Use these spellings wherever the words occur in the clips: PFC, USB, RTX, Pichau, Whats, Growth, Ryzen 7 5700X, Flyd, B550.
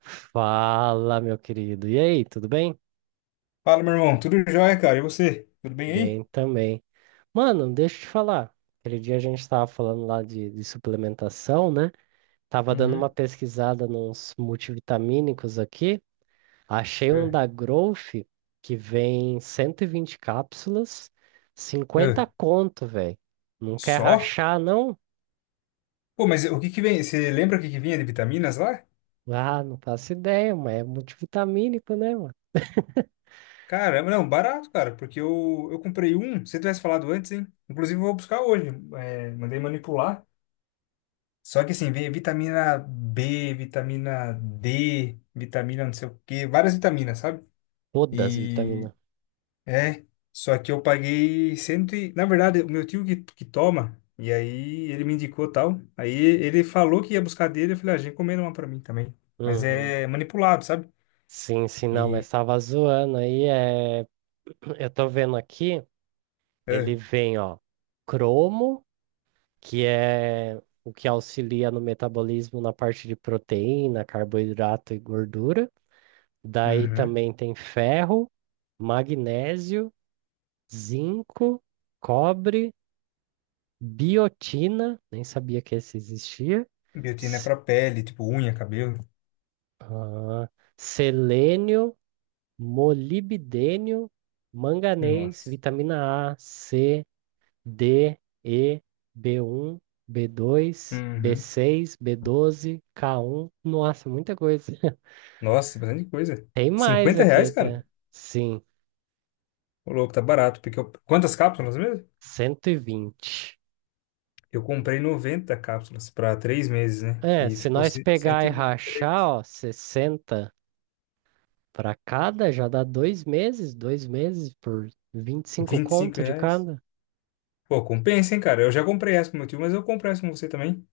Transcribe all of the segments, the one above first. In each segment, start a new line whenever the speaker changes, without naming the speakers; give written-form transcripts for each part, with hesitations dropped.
Fala, meu querido. E aí, tudo bem?
Fala, meu irmão. Tudo jóia, cara? E você? Tudo bem aí?
Bem também. Mano, deixa eu te falar. Aquele dia a gente tava falando lá de suplementação, né? Tava dando uma
Uhum.
pesquisada nos multivitamínicos aqui. Achei um
É.
da Growth que vem 120 cápsulas,
É.
50 conto, velho. Não quer
Só?
rachar, não?
Pô, mas o que que vem? Você lembra o que que vinha de vitaminas lá?
Ah, não faço ideia, mas é multivitamínico, né, mano?
Caramba, não, barato, cara, porque eu comprei um. Se você tivesse falado antes, hein? Inclusive, eu vou buscar hoje. É, mandei manipular. Só que assim, vem vitamina B, vitamina D, vitamina não sei o quê, várias vitaminas, sabe?
Todas as
E
vitaminas.
é, só que eu paguei cento e... Na verdade, o meu tio que toma, e aí ele me indicou tal. Aí ele falou que ia buscar dele, eu falei, ah, já encomenda uma pra mim também. Mas
Uhum.
é manipulado, sabe?
Sim, sim, não, mas
E...
tava zoando aí. É. Eu tô vendo aqui, ele
É.
vem, ó, cromo, que é o que auxilia no metabolismo na parte de proteína, carboidrato e gordura. Daí
Uhum.
também tem ferro, magnésio, zinco, cobre, biotina, nem sabia que esse existia.
Biotina é
s-
pra pele, tipo unha, cabelo.
ah, Selênio, molibdênio, manganês,
Nossa.
vitamina A, C, D, E, b um, b dois, b
Uhum.
seis, b doze, K1. Nossa, muita coisa.
Nossa, bastante coisa.
Tem mais
50
aqui
reais, cara?
até. Sim,
Ô, louco, tá barato. Porque eu... Quantas cápsulas mesmo?
120.
Eu comprei 90 cápsulas pra 3 meses, né?
É,
E
se
ficou
nós
cento
pegar e
e vinte e
rachar,
três.
ó, 60 para cada, já dá 2 meses, 2 meses por 25
vinte e cinco
conto de
reais.
cada.
Pô, compensa, hein, cara? Eu já comprei essa com meu tio, mas eu compro essa com você também.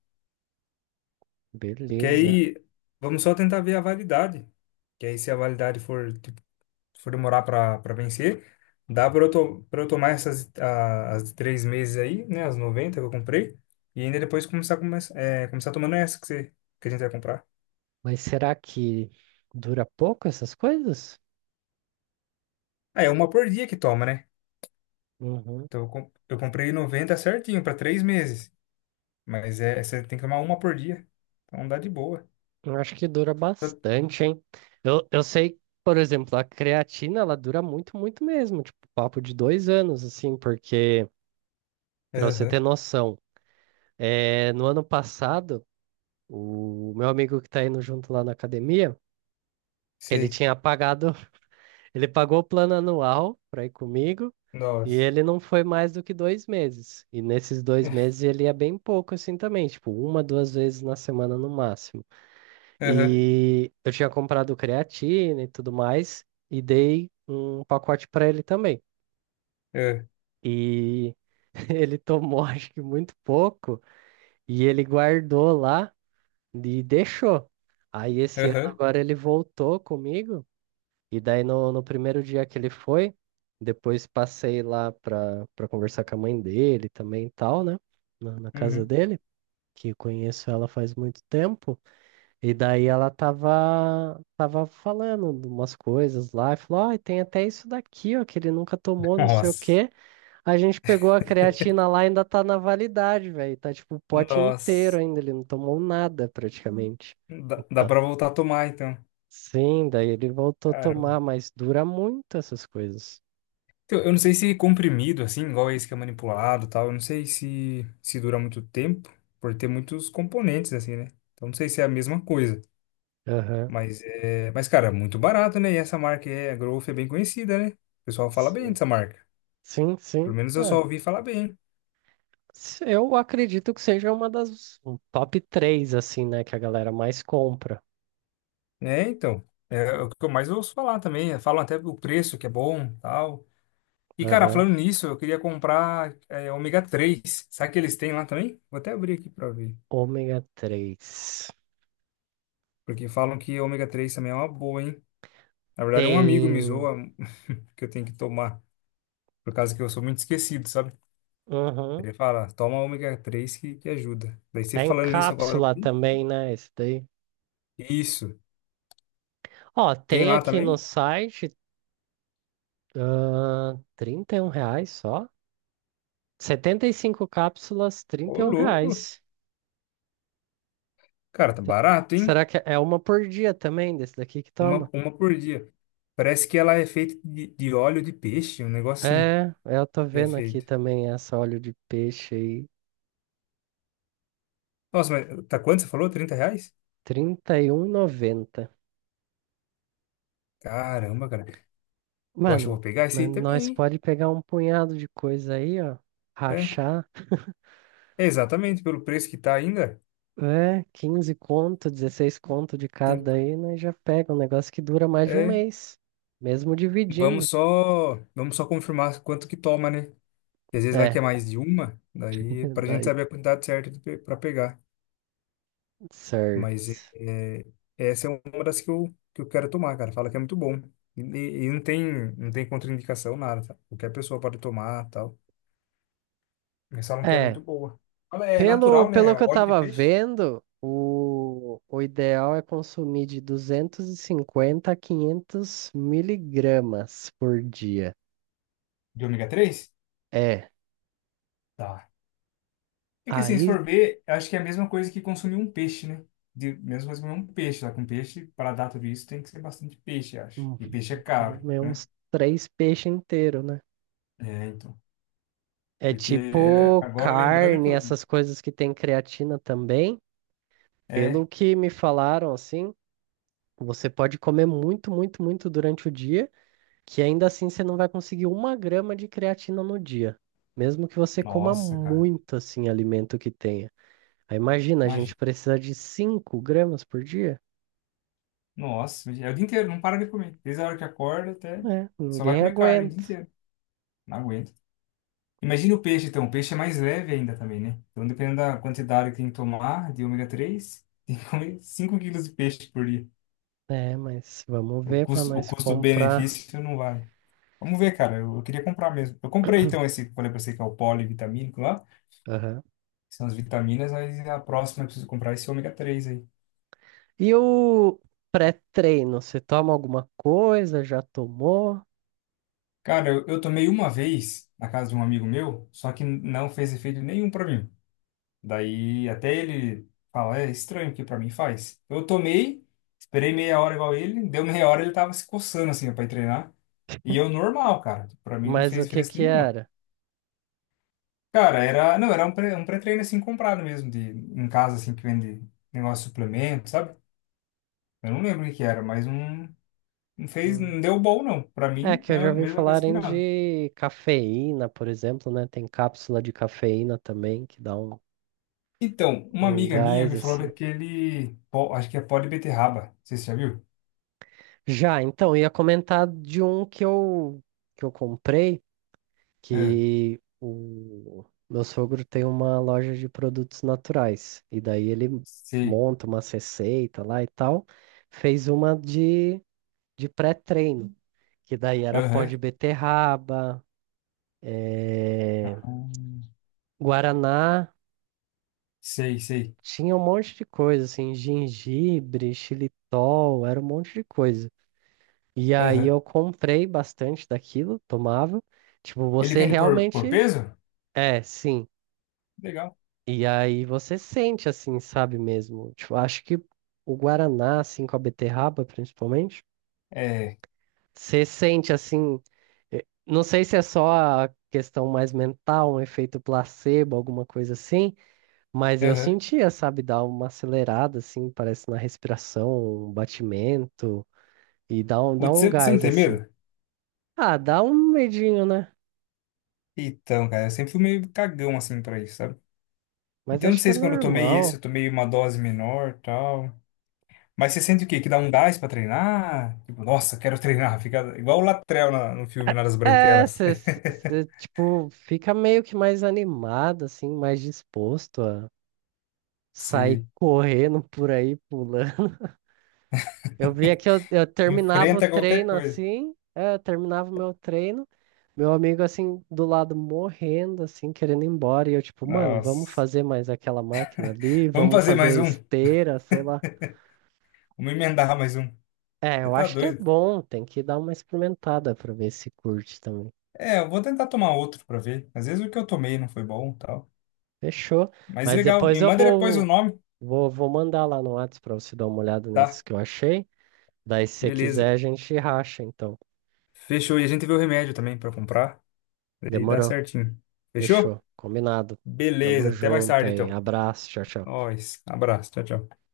Porque
Beleza.
aí vamos só tentar ver a validade. Que aí, se a validade for, tipo, for demorar pra vencer, dá pra eu, to pra eu tomar as de 3 meses aí, né? As 90 que eu comprei. E ainda depois começar tomando essa que, você, que a gente vai comprar.
Mas será que dura pouco essas coisas?
Ah, é uma por dia que toma, né?
Uhum.
Então eu comprei 90 certinho pra 3 meses. Mas é, você tem que tomar uma por dia. Então dá de boa.
Eu acho que dura bastante, hein? Eu sei, por exemplo, a creatina, ela dura muito, muito mesmo, tipo, papo de 2 anos, assim, porque, pra você ter
Aham,
noção, é, no ano passado, o meu amigo que tá indo junto lá na academia, ele
sei.
tinha pagado, ele pagou o plano anual pra ir comigo, e
Nossa.
ele não foi mais do que 2 meses. E nesses dois meses ele ia bem pouco, assim, também, tipo, uma, duas vezes na semana no máximo.
Aham,
E eu tinha comprado creatina e tudo mais, e dei um pacote para ele também.
é,
E ele tomou, acho que muito pouco, e ele guardou lá e deixou. Aí esse ano
aham,
agora ele voltou comigo, e daí no primeiro dia que ele foi, depois passei lá para conversar com a mãe dele também e tal, né? Na casa
uhum.
dele, que eu conheço ela faz muito tempo. E daí ela tava falando de umas coisas lá e falou: ai tem até isso daqui, ó, que ele nunca tomou, não sei o
Nossa,
quê. A gente pegou a creatina lá e ainda tá na validade, velho. Tá tipo o pote inteiro
nossa.
ainda, ele não tomou nada praticamente.
Dá, dá
Então,
pra voltar a tomar, então.
sim, daí ele voltou a tomar,
Caramba.
mas dura muito essas coisas.
Então, eu não sei se comprimido, assim, igual esse que é manipulado e tal, eu não sei se dura muito tempo, por ter muitos componentes, assim, né? Então, não sei se é a mesma coisa.
Aham.
Mas, é, mas cara, é muito barato, né? E essa marca é, a Growth é bem conhecida, né? O pessoal fala bem
Sim,
dessa marca.
sim.
Pelo
Sim.
menos eu só
É,
ouvi falar bem.
eu acredito que seja uma das um top três assim, né, que a galera mais compra.
É, então. É o que eu mais ouço falar também. Falam até o preço que é bom, tal. E, cara,
Aham.
falando nisso, eu queria comprar é, ômega 3. Sabe que eles têm lá também? Vou até abrir aqui pra ver.
Ômega três.
Porque falam que ômega 3 também é uma boa, hein? Na verdade, um amigo me
Tem.
zoa que eu tenho que tomar. Por causa que eu sou muito esquecido, sabe?
Uhum.
Ele fala, toma ômega 3 que ajuda. Daí você
É em
falando nisso agora.
cápsula também, né? Esse daí.
Isso.
Ó,
Tem
tem
lá
aqui no
também?
site, ah, R$ 31 só. 75 cápsulas, trinta
Ô,
e um
louco.
reais.
Cara, tá
Se-
barato, hein?
Será que é uma por dia também desse daqui que
Uma,
toma?
uma por dia. Parece que ela é feita de óleo de peixe, um negócio assim
É, eu tô
que é
vendo aqui
feito.
também essa óleo de peixe aí,
Nossa, mas tá quanto você falou? 30 reais?
trinta e R$ noventa.
Caramba, cara. Eu acho que eu
Mano,
vou pegar esse aí também,
nós
hein?
pode pegar um punhado de coisa aí, ó,
É,
rachar.
é exatamente, pelo preço que tá ainda,
É, 15 conto, 16 conto de
tem,
cada aí, né? Já pega um negócio que dura mais de um
é,
mês, mesmo dividindo.
vamos só confirmar quanto que toma, né? Porque às vezes vai que é
É,
mais de uma, daí pra gente
daí
saber a quantidade certa de pe- pra pegar.
certo.
Mas é, é, essa é uma das que eu quero tomar, cara. Fala que é muito bom. E não tem contraindicação, nada, tá? Qualquer pessoa pode tomar, tal. Mas falam que é
É,
muito boa. Fala, é
pelo,
natural, né?
pelo que eu
Óleo de
tava
peixe.
vendo, o ideal é consumir de 250 a 500 miligramas por dia.
De ômega 3.
É,
Tá. É que assim, se
aí
for ver, eu acho que é a mesma coisa que consumir um peixe, né? De, mesma coisa que comer um peixe, só que um peixe, para dar tudo isso, tem que ser bastante peixe, eu acho.
hum,
E
tem
peixe é
que
caro,
comer
né?
uns três peixes inteiros, né?
É, então.
É
Porque é,
tipo
agora, lembrando que
carne,
eu vi.
essas coisas que tem creatina também. Pelo
É,
que me falaram, assim, você pode comer muito, muito, muito durante o dia, que ainda assim você não vai conseguir uma grama de creatina no dia, mesmo que você coma
nossa, cara.
muito, assim, alimento que tenha. Aí imagina, a gente
Imagina.
precisa de 5 gramas por dia?
Nossa, imagina. É o dia inteiro, não para de comer. Desde a hora que acorda até.
É,
Só vai
ninguém
comer carne o dia
aguenta.
inteiro. Não aguento. Imagina o peixe, então. O peixe é mais leve ainda também, né? Então, dependendo da quantidade que tem que tomar de ômega 3, tem que comer 5 quilos de peixe por dia.
É, mas vamos
O
ver para
custo, o
nós comprar.
custo-benefício não vai. Vamos ver, cara. Eu queria comprar mesmo. Eu comprei então esse que eu falei pra você que é o polivitamínico lá.
Aham.
Que são as vitaminas, aí a próxima eu preciso comprar é esse ômega três aí.
E o pré-treino, você toma alguma coisa? Já tomou?
Cara, eu tomei uma vez na casa de um amigo meu, só que não fez efeito nenhum pra mim. Daí até ele fala, é estranho o que pra mim faz. Eu tomei, esperei meia hora igual ele, deu meia hora ele tava se coçando assim ó, pra ir treinar. E eu normal, cara. Pra mim não
Mas
fez
o que
diferença
que
nenhuma.
era?
Cara, era, não, era um pré-treino assim comprado mesmo, de, em casa assim que vende negócio de suplemento, sabe? Eu não lembro o que que era, mas não, não fez,
Hum.
não deu bom não. Pra
É
mim,
que eu já
mesma
ouvi
mesma coisa que
falarem
nada.
de cafeína, por exemplo, né? Tem cápsula de cafeína também que dá um,
Então, uma
um
amiga minha
gás
me falou
assim.
daquele, pó- acho que é pó de beterraba, não sei se você já viu?
Já, então, ia comentar de um que eu comprei,
É,
que o meu sogro tem uma loja de produtos naturais e daí ele
sei,
monta uma receita lá e tal, fez uma de pré-treino, que daí era pó
aham,
de beterraba, é,
hum,
guaraná.
sei, sei,
Tinha um monte de coisa, assim, gengibre, xilitol, era um monte de coisa. E aí
aham.
eu comprei bastante daquilo, tomava. Tipo,
Ele
você
vende por
realmente.
peso?
É, sim.
Legal.
E aí você sente, assim, sabe mesmo? Tipo, acho que o Guaraná, assim, com a beterraba, principalmente,
É,
você sente, assim. Não sei se é só a questão mais mental, um efeito placebo, alguma coisa assim. Mas eu
aham.
sentia, sabe, dar uma acelerada, assim, parece na respiração, um batimento, e dá um, dá
Putz,
um
Você não
gás,
tem
assim.
medo?
Ah, dá um medinho, né?
Então, cara, eu sempre fui meio cagão assim pra isso, sabe?
Mas
Então, não
acho que é
sei se quando eu tomei esse, eu
normal.
tomei uma dose menor, tal. Mas você sente o quê? Que dá um gás pra treinar? Tipo, nossa, quero treinar. Fica igual o Latrell na- no filme lá das
É,
Branquelas.
você, tipo, fica meio que mais animado, assim, mais disposto a sair
Você
correndo por aí, pulando. Eu via que eu terminava o
enfrenta qualquer
treino,
coisa.
assim, é, eu terminava o meu treino. Meu amigo, assim, do lado morrendo, assim, querendo ir embora. E eu, tipo, mano, vamos
Nossa.
fazer mais aquela máquina ali,
Vamos
vamos
fazer mais
fazer
um.
esteira, sei lá.
Vamos emendar mais um.
É,
Você
eu
tá
acho que é
doido?
bom, tem que dar uma experimentada pra ver se curte também.
É, eu vou tentar tomar outro pra ver. Às vezes o que eu tomei não foi bom, tal.
Fechou.
Mas
Mas
legal. Me
depois eu
manda depois o nome,
vou mandar lá no Whats pra você dar uma olhada
tá?
nesses que eu achei. Daí, se você
Beleza.
quiser, a gente racha, então.
Fechou. E a gente vê o remédio também pra comprar. Aí dá
Demorou.
certinho.
Fechou.
Fechou?
Combinado. Tamo
Beleza. Até mais
junto
tarde,
aí.
então.
Abraço. Tchau, tchau.
Nós. Abraço. Tchau, tchau.